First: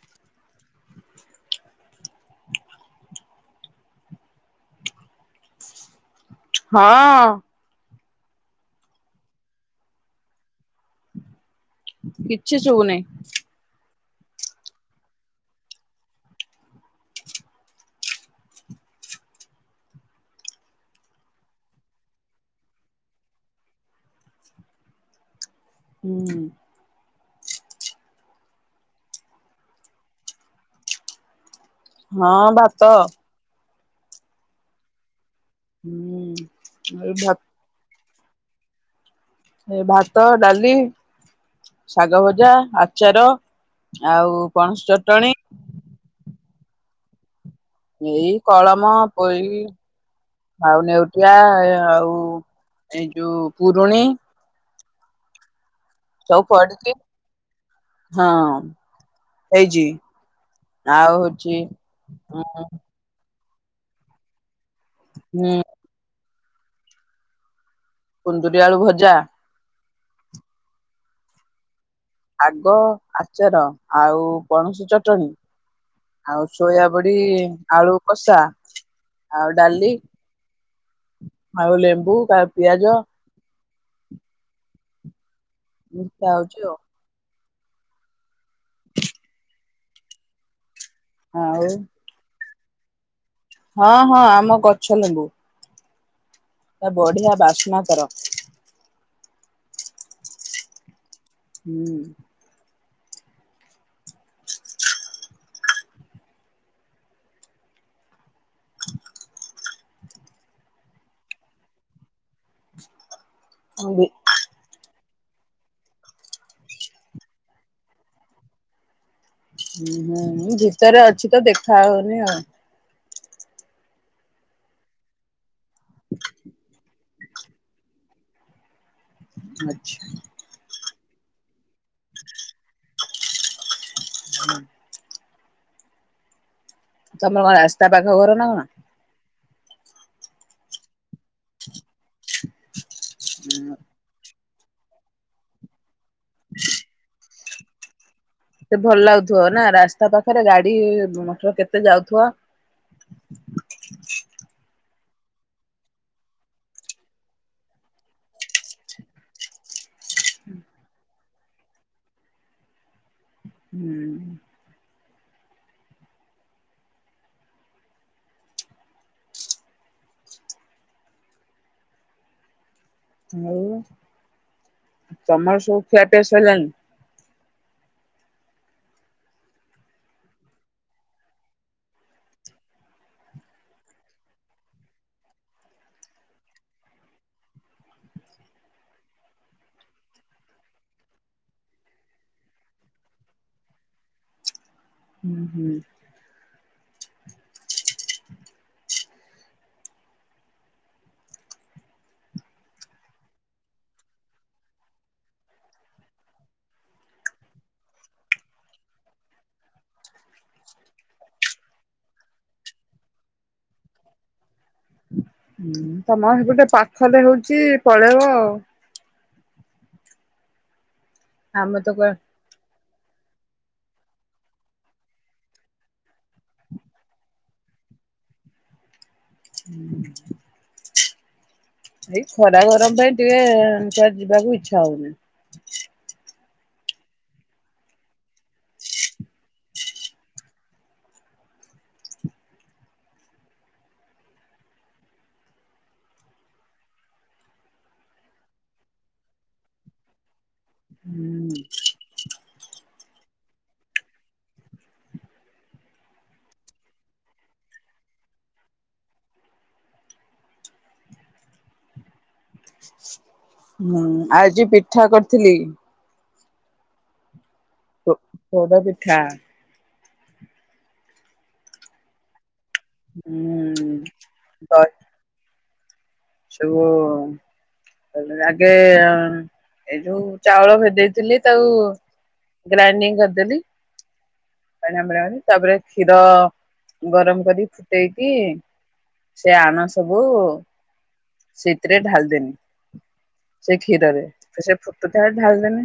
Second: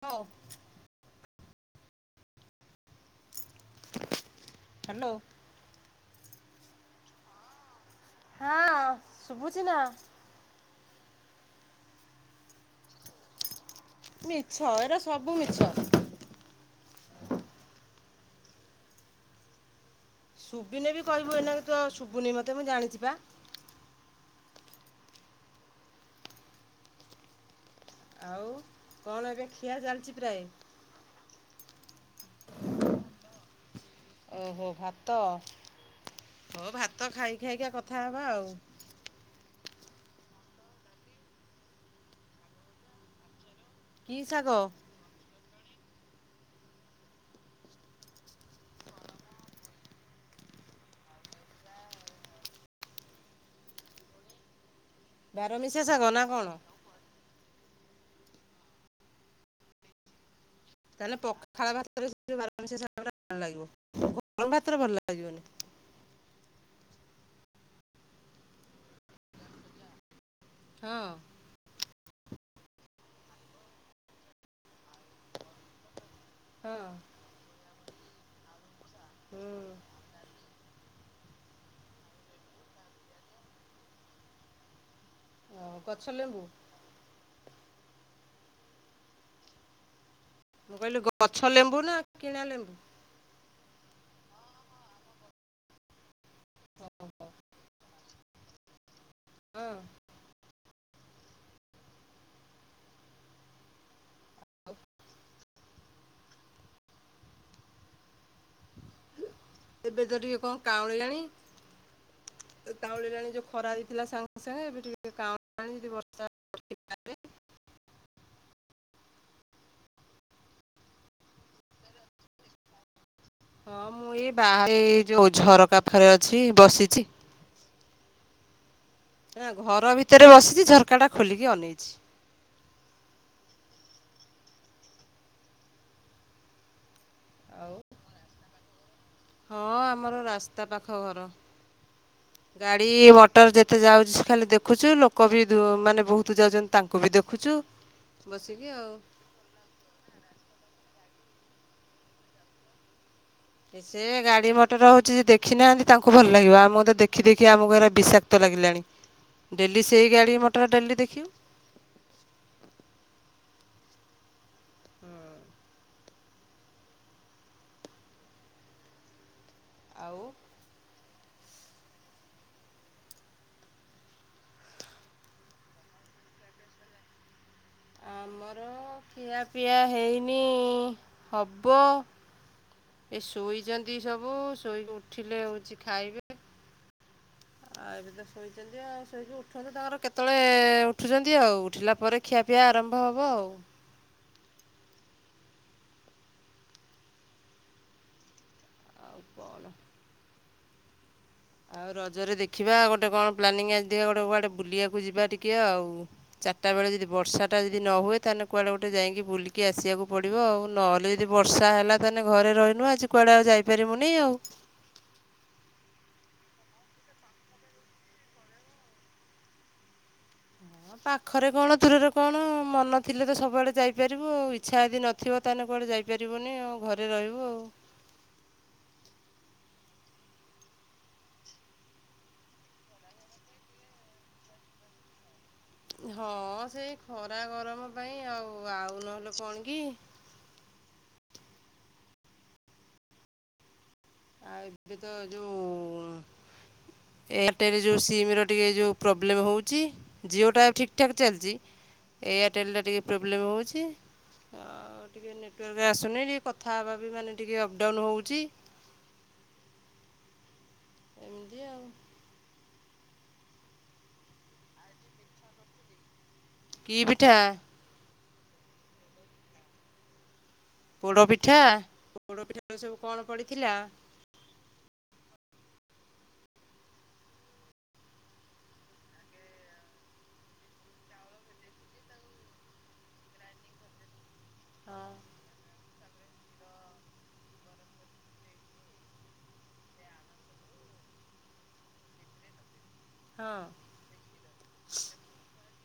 ହ [inaudible] ହ୍ୟାଲୋ ହଁ ହଁ ଶୁଭୁଛି ନା କିଛି ଶୁଭୁନାଇଁ ମିଛ ଏଇରା ସବୁ ମିଛ। ଶବିନେ ବି କହିବୁ ଏଇନା ତୁ ଶବୁନି ମତେ ମୁଁ ଜାଣିଛି ବା। ହୁଁ ଆଉ କଣ ଏବେ ଖିଆ ଚାଲିଛି ପ୍ରାୟ। ହଁ ଭାତ। ଉହୁଁ ଭାତ। ହଉ ଭାତ ହୁଁ ଭା ଖାଇ ଖାଇକା କଥା ହଉ ଏ ଭାତ ଡାଲି ଶାଗ ଭଜା ଆଚାର। କି ଆଉ ଶାଗ ପଣସ ଚଟଣି। ଏଇ କଳମ ପୋଇ ଆଉ ନେଉଟିଆ ଆଉ ଏଇ ଯୋଉ ପୁରୁଣି। ବାରମିଶା ଚେଷାଗ ନା ସବୁ କଣ ପଡିକି ହଁ ହେଇଚି। ତାହେଲେ ପଖାଳ ଭାତରେ ବାରାମିଶା ଶାଗଗୁଡା ଭଲ ଲାଗିବହଁ ଭାତରେ ଭଲ ଲାଗିବ। [inaudible] କୁନ୍ଦୁରି ଆଳୁ ଭଜା ହୁଁ ଉଁ ଆଗ ଆଚାର ଆଉ ପଣୁଷଚଟଣି ଆଉ ହଁ ସୋୟା ବଡି ଆଳୁ କଷା ଆଉ ହୁଁ ଡାଲି ଆଉ ଲେମ୍ବୁ ପିଆଜ ଆଉ ଗଛ ଯ ଲେମ୍ବୁ ଆଛ ମୁଁ କହିଲି ଗଛ ଆଉ ଲେମ୍ବୁ ନା କିଣା ଲେମ୍ବୁ ହଁ ହଁ ଆମ ଗଛ ଲେମ୍ବୁ ତା ବଢ଼ିଆ ବାସନା କର ହଁ ହୁଁ [inaudible] ଏବେ ତ ଟିକେ କଣ କାଉଁଳିଲାଣି କାଉଁଳିଲାଣି ଯୋଉ ଖରା ଭି ଦେଇଥିଲା ସାଙ୍ଗେ ସାଙ୍ଗେ ଏବେ ଟିକେ ଟ କ [unintelligible] ଯଦି ବର୍ଷା ବଷପାରେ ହୁଁ ହୁଁ ଭିତରେ ଅଛି ତ ଦେଖା ହଉନି ଆଉ ହଁ ମୁଁ ଏଇ ବାହାରେ ଏଇ ଯୋଉ ଝର ପାଖରେ ଅଛି ବସିଚି। ନା ଘର ଆଚ୍ଛା ଭିତରେ ବସିଛି ଝର ଝରକା ଟା ଖୋଲିକି ଅନେଇଛି। [inaudible] ତମର କଣ ଆଉ ରାସ୍ତା ପାଖ ଘର ନା କଣ? ହଁ ଆମର ରାସ୍ତା ପାଖ ଘର ଗା ଗାଡି ମଟର ହୁଁ ଯେତେ ଯାଉଛି ଖାଲି ଦେ ଦେଖୁଛୁ ଲୋକ ଦୁ ବି ମାନେ ବହୁତ ଯାଉଛନ୍ତି ତାଙ୍କୁ ବି ଦେଖ ଖୁଚୁ ସେ ଭଲ ଲାଗୁଥିବ ନା ରାସ୍ତା ପାଖରେ ଗାଡି ମଟର କେତେ ଯାଉଥିବ। ସେ ଗାଡି ମଟର ହଉଚି ଯେ ଦେଖିନାହାନ୍ତି ତାଙ୍କୁ ଭଲ ଲାଗିବ ଆମ ତ ଦେଖି ଦେଖି ଆମକୁ ଏରାକ ବିଷାକ୍ତ ଲାଗିଲାଣି। ଡେଲି ସେଇ ଗାଡି ମଟର ଡେଲି ଦେଖିବୁ। ହୁଁ ହୁଁ। ଆଉ। ଆଉ ତମର ସବୁ ଖିଆ ପିଆ ସରିଲାଣି? ଆମର ଖିଆପିଆ ହେଇନି ହବ, ଏ ଶୋଇଛନ୍ତି ସବୁ ଶୋଇକି ଉଠିଲେ ହଉଛି ଖାଇବେ। ଆ ଏବେ ତ ଶୋଇଚନ୍ତି ଆଉ ଶୋଇକି ଉଠନ୍ତୁ ତାଙ୍କର କେତେବେଳେ ଉଠୁଛନ୍ତି ଆଉ ଉଠିଲା ପରେ ଖିଆ ପିଆ ଆରମ୍ଭ ହବ ଆଉ ହୁଁ ହୁଁ ଆଉ କଣ? ଆଉ ରଜରେ ଦେଖିବା ଗୋଟେ କଣ ପ୍ଲାନିଂ ଆଜିି ଗୋଟେ କୁଆଡେ ବୁଲିବାକୁ ଯିବା ଟିକେ ଆଉ। ଚାରିଟା ବେଳେ ଯଦି ବର୍ଷା ଟା ଯଦି ନ ହୁଏ ତାହେଲେ କୁଆଡେ ଗୋଟେ ଯାଇକି ବୁଲିକି ଆସିବାକୁ ପଡିବ ଆଉ। ନହେଲେ ଯଦି ବର୍ଷା ହେଲା ତାହେଲେ ଘରେ ରହିଲୁ ଆଜି କୁଆଡେ ଆଉ ଯାଇପାରିବୁନି ଆଉ। ତମ ହେପଟେ ପାଖରେ ହଉଛି ପଳେଇବ ଆଉ। [unintelligible] ପାଖରେ କଣ ଆମେ ତ କୁଆ ଦୂରରେ କଣ ମନ ଥିଲେ ତ ସବୁଆଡ଼େ ଯାଇପାରିବୁ ଆଉ ଇଚ୍ଛା ଯଦି ନଥିବ ତାହେଲେ କୁଆଡ଼େ ଯାଇପାରିବୁନି ଆଉ। ଘରେ ରହିବୁ ଆଉ। [inaudible] ଏଇ ଖରା ଗରମ ପାଇଁ ଟିକେ କୁଆଡ଼େ ଯିବାକୁ ଇଚ୍ଛା ହଉନି। ହଁ ସେଇ ଖରା ଗରମ ପାଇଁ ଆଉ। ଓ ଆଉ ନହେଲେ କଣ କି? ଆଉ ଏବେ ତ ଯୋଉ ଏୟାରଟେଲ ଯୋଉ ସିମ ର ଟିକେ ଯୋଉ ପ୍ରୋବ୍ଲେମ ହଉଛି ଜିଓ ଟା ଠିକ୍ ଠାକ୍ ଚାଲିଚି ହୁଁ ଏୟାରଟେଲ୍ ଟା ଟିକେ ପ୍ରୋବ୍ଲେମ୍ ହଉଚି, ଆଉ ଟିକେ ନେଟୱାର୍କ ଆସୁନି ଟିକେ କଥା ହେବା ବି ମାନେ ଟିକେ ଅପଡ଼ାଉନ୍ ହଉଛି। ଏମିତି ଆଉ। ହୁଁ ଆଜି ପିଠା କରିଥିଲି। କି ପିଠା? ପୋ ପୋଡ ପିଠା। ପୋଡ ପିଠା ପୋଡ ପିଠା ସବୁ କଣ ପଡ଼ିଥିଲା? [unintelligible] ସବୁ ଆଗେ ଏ ଯୋଉ ଚାଉଳ ଭେଦେଇଥିଲି ତାକୁ ଗ୍ରାଇଣ୍ଡିଙ୍ଗ କରିଦେଲି। ହଁ [unintelligible] ତାପରେ କ୍ଷୀର ଗରମ କରି ଫୁଟେଇକି ସେ ଆଣ ସବୁ ସେଇଥିରେ ଢାଲି ଦେନି। ହଁ ସେ ଖିରରେ ସେ ଫୁଟୁ ଥାଏ ଢାଲିଦେନି।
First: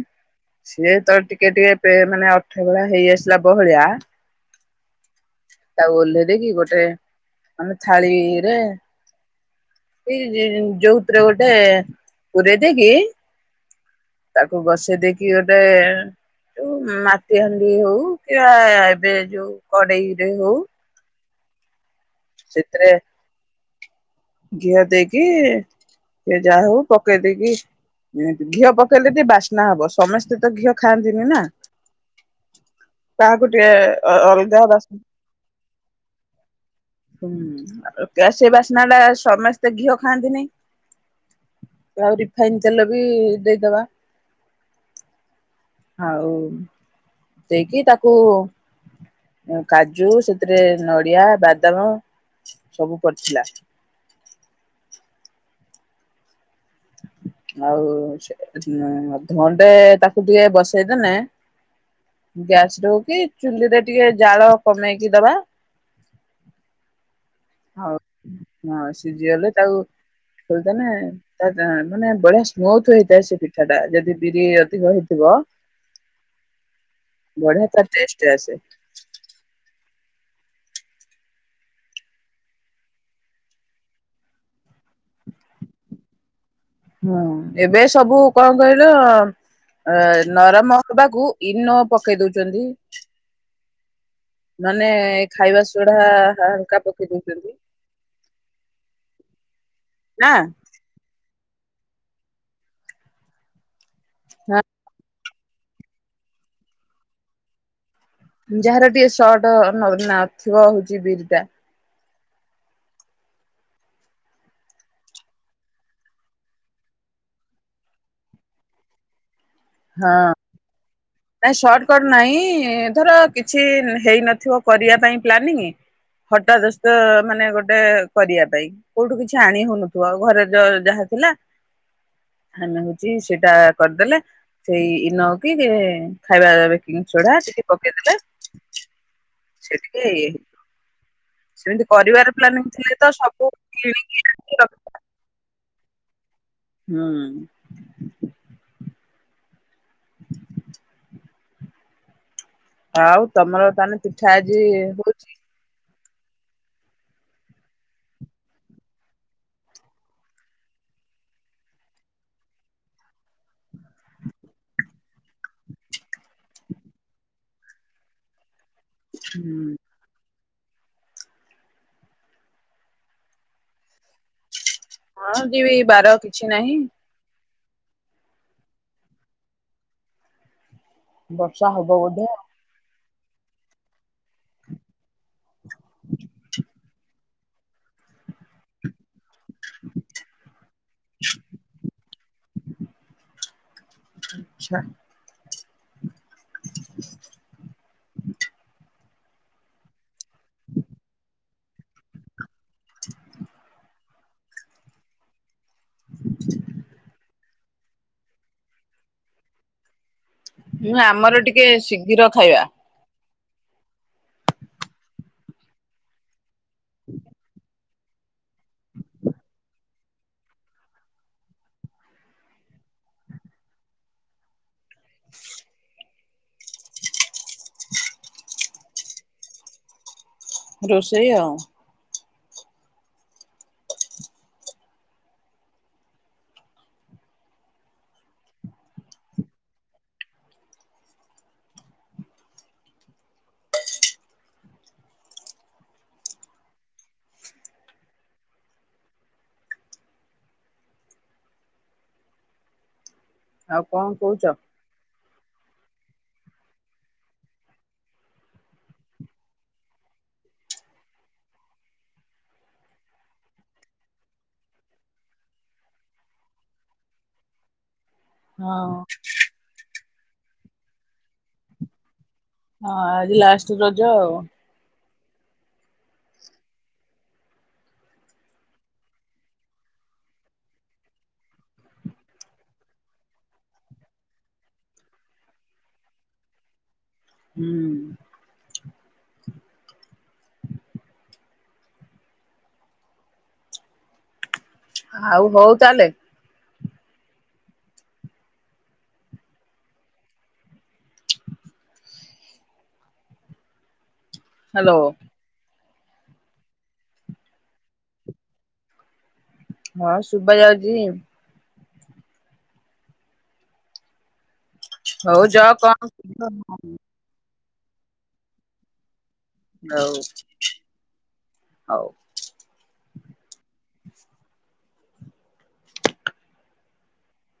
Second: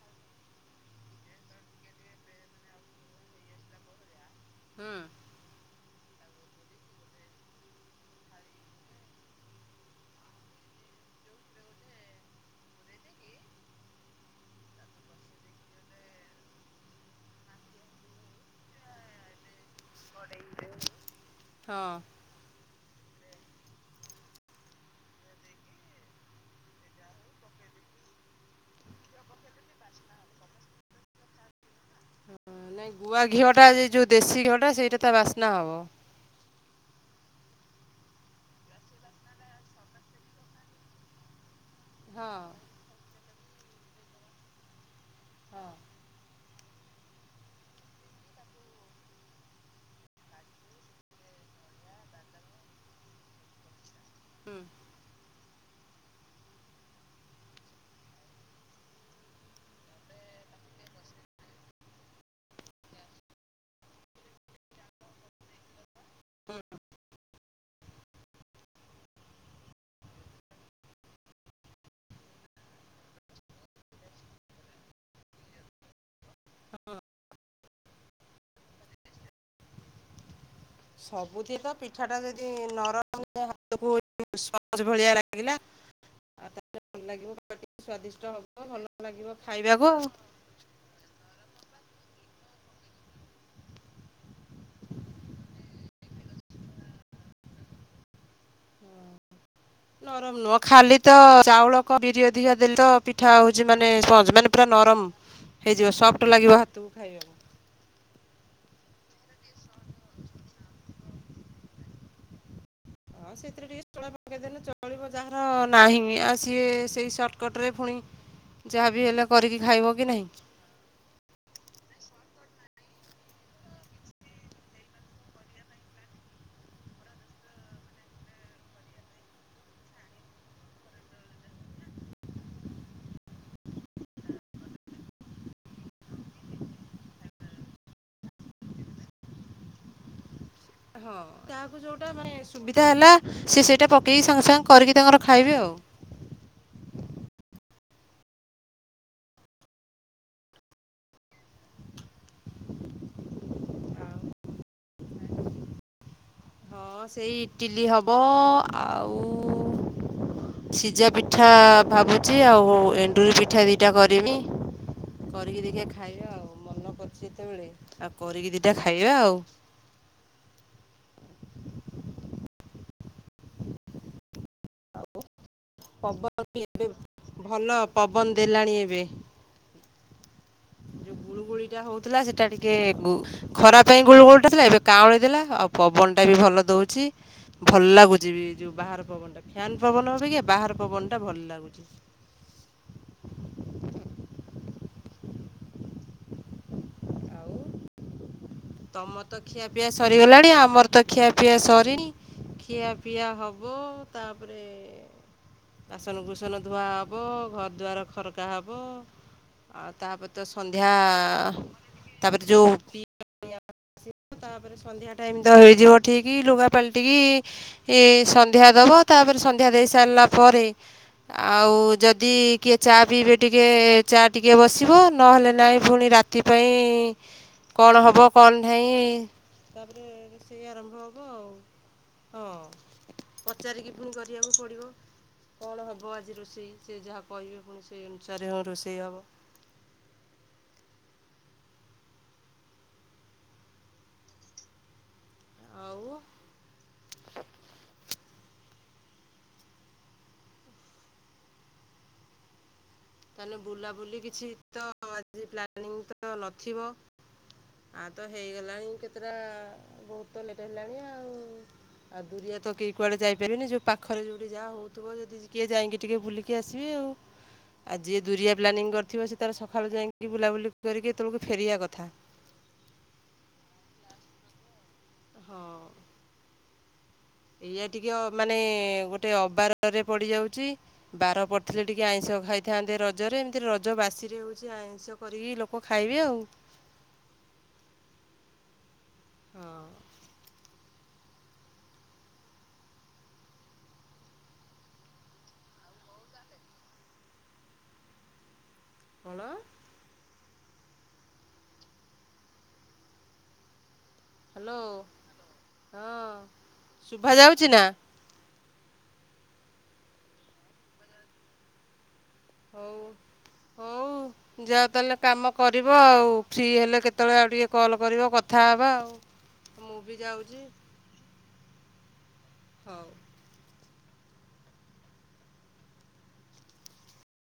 ସିଏ ତ ଟିକେ ଟିକେ ପେ ମାନେ ଅଠା ଭଳିଆ ହେଇ ଆସିଲା ବହଳିଆ ହୁଁ। ତାକୁ ଓହ୍ଲେଇ ଦେଇକି ଗୋଟେ ଆମେ ଥାଳିରେ ଏଇ ଯୋଉଥିରେ ଗୋଟେ ପୁରେଇ ଦେଇକି ତାକୁ ବସେଇ ଦେଇକି ଗୋଟେ ଯୋଉ ମାଟି ହାଣ୍ଡି ହଉ କି ଏବେ ଯୋଉ କଡେଇରେ ହଉ ହଁ। ସେଥିରେ ଘିଅ ଦେଇକି ସେ ଯାହା ହଉ ପକେଇ ଦେଇକି ଘିଅ ପକେଇଲେ ଟିକେ ବାସ୍ନା ହବ ସମସ୍ତେ ତ ଘିଅ ଖାଆନ୍ତିନି ନା। ନାଇଁ ଗୁଆ କାହାକୁ ଘିଅଟା ଟିକେ ଯୋଉ ଦେଶୀ ଅଲଗା ଘିଅଟା ବାସ୍ନା ସେଇଟା ତା ବାସ୍ନା ହବ। ହୁଁ ସେ ବାସନାଟା ସମସ୍ତେ ଘିଅ ଖାଆନ୍ତିନାଇ। ଆଉ ହଁ ରିଫାଇନ ତେଲ ବି ଦେଇଦବା ହଁ [inaudible] ଆଉ ଦେଇକି ତାକୁ କାଜୁ ସେଥିରେ ନଡିଆ ବାଦାମ ସବୁ ପଡିଥିଲା। ହୁଁ ଆଉ ସେ ଧଣ୍ଡେ ତାକୁ ଟିକେ ବସେଇଦଲେେ ଗ୍ୟାସରେ ହଉ କି ଚୁଲିରେ ଟିକେ ଜାଳ କମେଇକି ଦବା [inaudible] ହୁଁ ହଉ ହଁ ସିଝିଗଲେ ତାକୁ ଖୋଲିଦେନେ ମାନେ ବଢିଆ ସ୍ମୁଥ ହେଇଥାଏ ସେ ପିଠା ଟା ଯଦି ବିରି ଅଧିକ ହେଇଥିବ ହଁ। ବଢିଆ ତାର ଟେଷ୍ଟ ଆସେ। ସବୁଥି ତ ପିଠା ଟା ଯଦି ନରମ ହାତକୁ ସ୍ପଞ୍ଜ ଭଳିଆ ଲାଗିଲା। ଆଉ ତାହେଲେ ଭଲ ହୁଁ ଲାଗିବ ପାଟିକି ଏବେ ସବୁ ସ୍ଵାଦିଷ୍ଟ ହବ କଣ ଭଲ କହିଲ ଲାଗିବ ଖାଇବାକୁ ଆଉ। ନରମ ହବାକୁ ଇନୋ ପକେଇ ଦଉଚନ୍ତି। [inaudible] ନନେ ଖାଇବା ସୋଢା ହାଲକା ପକେଇ ଦଉଛନ୍ତି। ନା ନରମ ନୁହଁ ଖାଲି ତ ଚାଉଳ କ ବିରି ଅଧିକା ଦେଲେ ତ ପିଠା ହଉଛି ମାନ ମାନେ ସ୍ପଞ୍ଜ ମାନେ ହଁ ପୁରା ନରମ। ହେଇଯିବ ସଫ୍ଟ ଲାଗିବ ହାତୁକୁ ଖାଇବାକୁ। ଯାହାର ଟିକେ ସର୍ଟ ନ ନାଥିବ ହଉଛି ବିରିଟା ହଁ ସେଥିରେ ଟିକେ ସୋଢା ପକେଇଦେଲେ ଚଳିବ ଯାହାର ନାହିଁ ଆଉ ସିଏ ସେଇ ସର୍ଟକଟରେ ପୁଣି ଯାହାବି ହେଲେ କରିକି ଖାଇବ କି ହଁ ନାହିଁ ନାଇ ସର୍ଟକଟ ନାଇଁ ଧର କିଛି ହେଇନଥିବ କରିଆ ପାଇଁ ପ୍ଲାନିଂ ହଠାତ୍ ଯ ମାନେ ଗୋଟେ କରିଆ ପାଇଁ କୋଉଠୁ କିଛି ଆଣି ହଉନଥିବ ଘରେ ଯ ଯାହା ଥିଲା ଆମେ ହଉଛି ସେଇଟା କରିଦେଲେ। ସେଇ ଇନୋକି ଖାଇବା ବେକିଂ ସୋଢା ଟିକେ ପକେଇଦେଲେ ସେଟିକେ ହଁ ଯାହାକୁ ଯୋଉଟା ମାନେ ସୁବିଧା ଥିଲେ ତ ହେଲା ସବୁ ସେ ସେଇଟା କିଣିକି ପକେଇକି ସାଙ୍ଗେ ଆଣିକି ସାଙ୍ଗେ ରଖ କରିକି ତାଙ୍କର ଖାଇବେ ଆଉ। ହୁଁ। [inaudible] [inaudible] ଆଉ ତମର ତାହେଲେ ପିଠା ଆଜି ହଉଛି। ହଁ ସେଇ ଇଟିଲି ହବ ଆଉ ସିଝା ପିଠା ଭାବୁଛି ଆଉ ଏଣ୍ଡୁରି ପିଠା ଦିଟା କରିମି କରିକି ଦେଖି ଖାଇବା ଆଉ ମନ କରୁଛି ଯେତେବେଳେ ଆଉ କରିକି ଟା ଖାଇବା ଆଉ। ହୁଁ ହଁ ଯିବି ବାର ପବନ କିଛି ବି ନାହିଁ। ଏବେ ଭଲ ପବନ ଦେଲାଣି ଏବେ। ଯୋଉ ଗୁଳୁ ଗୁଳି ବର୍ଷା ଟା ହବ ହଉଥିଲା ବୋଧେ ସେଟା ଟିକେ ଖରା ପାଇଁ ଗୁଳୁ ଗୋଳଟା ଥିଲା ଏବେ କାଁଳି ଦେଲା ଆଉ ପବନ ଟା ବି ଭଲ ଦଉଛି ଭଲ ଲାଗୁଛି ବି ଯୋଉ ବାହାର ପବନଟା। ଫ୍ୟାନ୍ ପବନ ହବ କି ବାହାର ପବନ ଟା ଭଲ ଲାଗୁଛି। ଆଚ୍ଛା। ଆଉ [inaudible] ତମ ତ ଖିଆ ପିଆ ସରିଗଲାଣି ଆମର ତ ଖିଆ ପିଆ ସରିନି ଖିଆ ପିଆ ହବ ତାପରେ ବାସନ ବୁସନ ଧୁଆ ହବ ଘର ଦ୍ୱାର ଖରକା ହେବ ଆଉ ତାପ ତ ସନ୍ଧ୍ୟା ହୁଁ ଆମର ଟିକେ ଶୀଘ୍ର ତାପରେ ଖାଇବା ଯେଉଁ ତାପରେ ସନ୍ଧ୍ୟା ଟାଇମ ତ ହେଇଯିବ ଠିକ କି ଲୁଗା ପଲଟିିକ ଏ ସନ୍ଧ୍ୟା ଦେବ ତାପରେ ସନ୍ଧ୍ୟା ଦେଇ ସାରିଲା ପରେ ଆଉ ଯଦି କିଏ ଚା ପିଇବେ ଟିକଏ ଚା ଟିକଏ ବସି ଯିବ ନହେଲେ ନାଇଁ ପୁଣି ରାତି। ସେଥିପାଇଁ କଣ ହେବ କଣ ନାଇଁ ତାପରେ ସେଇ ଆରମ୍ଭ ହବ ଆଉ। ହଁ ପଚାରିକି ପୁଣି କରିବାକୁ ପଡିବ କଣ ହବ ଆଜି ରୋଷେଇ ସେ ଯାହା କହିବେ ପୁଣି ସେଇ ଅନୁସାରେ ହଁ ରୋଷେଇ ହବ। ଆଉ ତାହେଲେ ଆଉ କଣ ବୁଲାବୁଲି କହୁଛ? କିଛି ତ ଆଜି ପ୍ଲାନିଂ ତ ନଥିବ ଆ ତ ହେଇଗଲାଣି କେତେଟା ବହୁତ ଲେଟ୍ ହେଲାଣି ଆଉ ଆଉ ଦୁରିଆ ତ କିହି କୁଆଡ଼େ ଯାଇପାରିବିନି ଯୋଉ ପାଖରେ ଯୋଉଠି ଯାହା ହଉଥିବ ଯଦି କିଏ ଯାଇକି ଟିକେ ବୁଲିକି ଆସିବେ ଆଉ। ଆଜିିଏ ଦୁରିଆ ହଁ ପ୍ଲାନିଂ କରିଥିବ ସେ ତାେ ସକାଳୁ ଯାଇକି ବୁଲାବୁଲି କରିକି ତଳକୁ ଫେରିବା କଥା। ହଁ ଆଜି ଲାଷ୍ଟ ରଜ ଆଉ। ହଁ ଏଇଆ ଟିକେ ମାନେ ଗୋଟେ ଅବାରରେ ପଡିଯାଉଛି ବାର ପଡିଥିଲେ ଟିକେ ଆଇଁଷ ଖାଇଥାନ୍ତେ ରଜରେ ଏମିତି ରଜ ବାସିରେ ହଉଛି ଆଇଁଷ କରିକି ଲୋକ ଖାଇବେ ଆଉ। ହୁଁ। ହଁ। ଆଉ ହଉ ତାହଲେ। କଣ ହ୍ୟାଲୋ। ହଁ ଶୁଭା ଯାଉଛି ନା। ହଁ ଶୁଭା ଯାଉଛି ଯେ ହଉ ହଉ ଯାଅ ତାହେଲେ ହଉ କାମ ଯଅ କରିବ କଣ ଆଉ ଫ୍ରି ହେଲେ କେତେବେଳେ ଆଉ ଟିକେ କଲ୍ କରିବ କଥା ହେବା ଆଉ। ମୁଁ ବି ହଉ। ଯାଉଛି ହଉ। ହଉ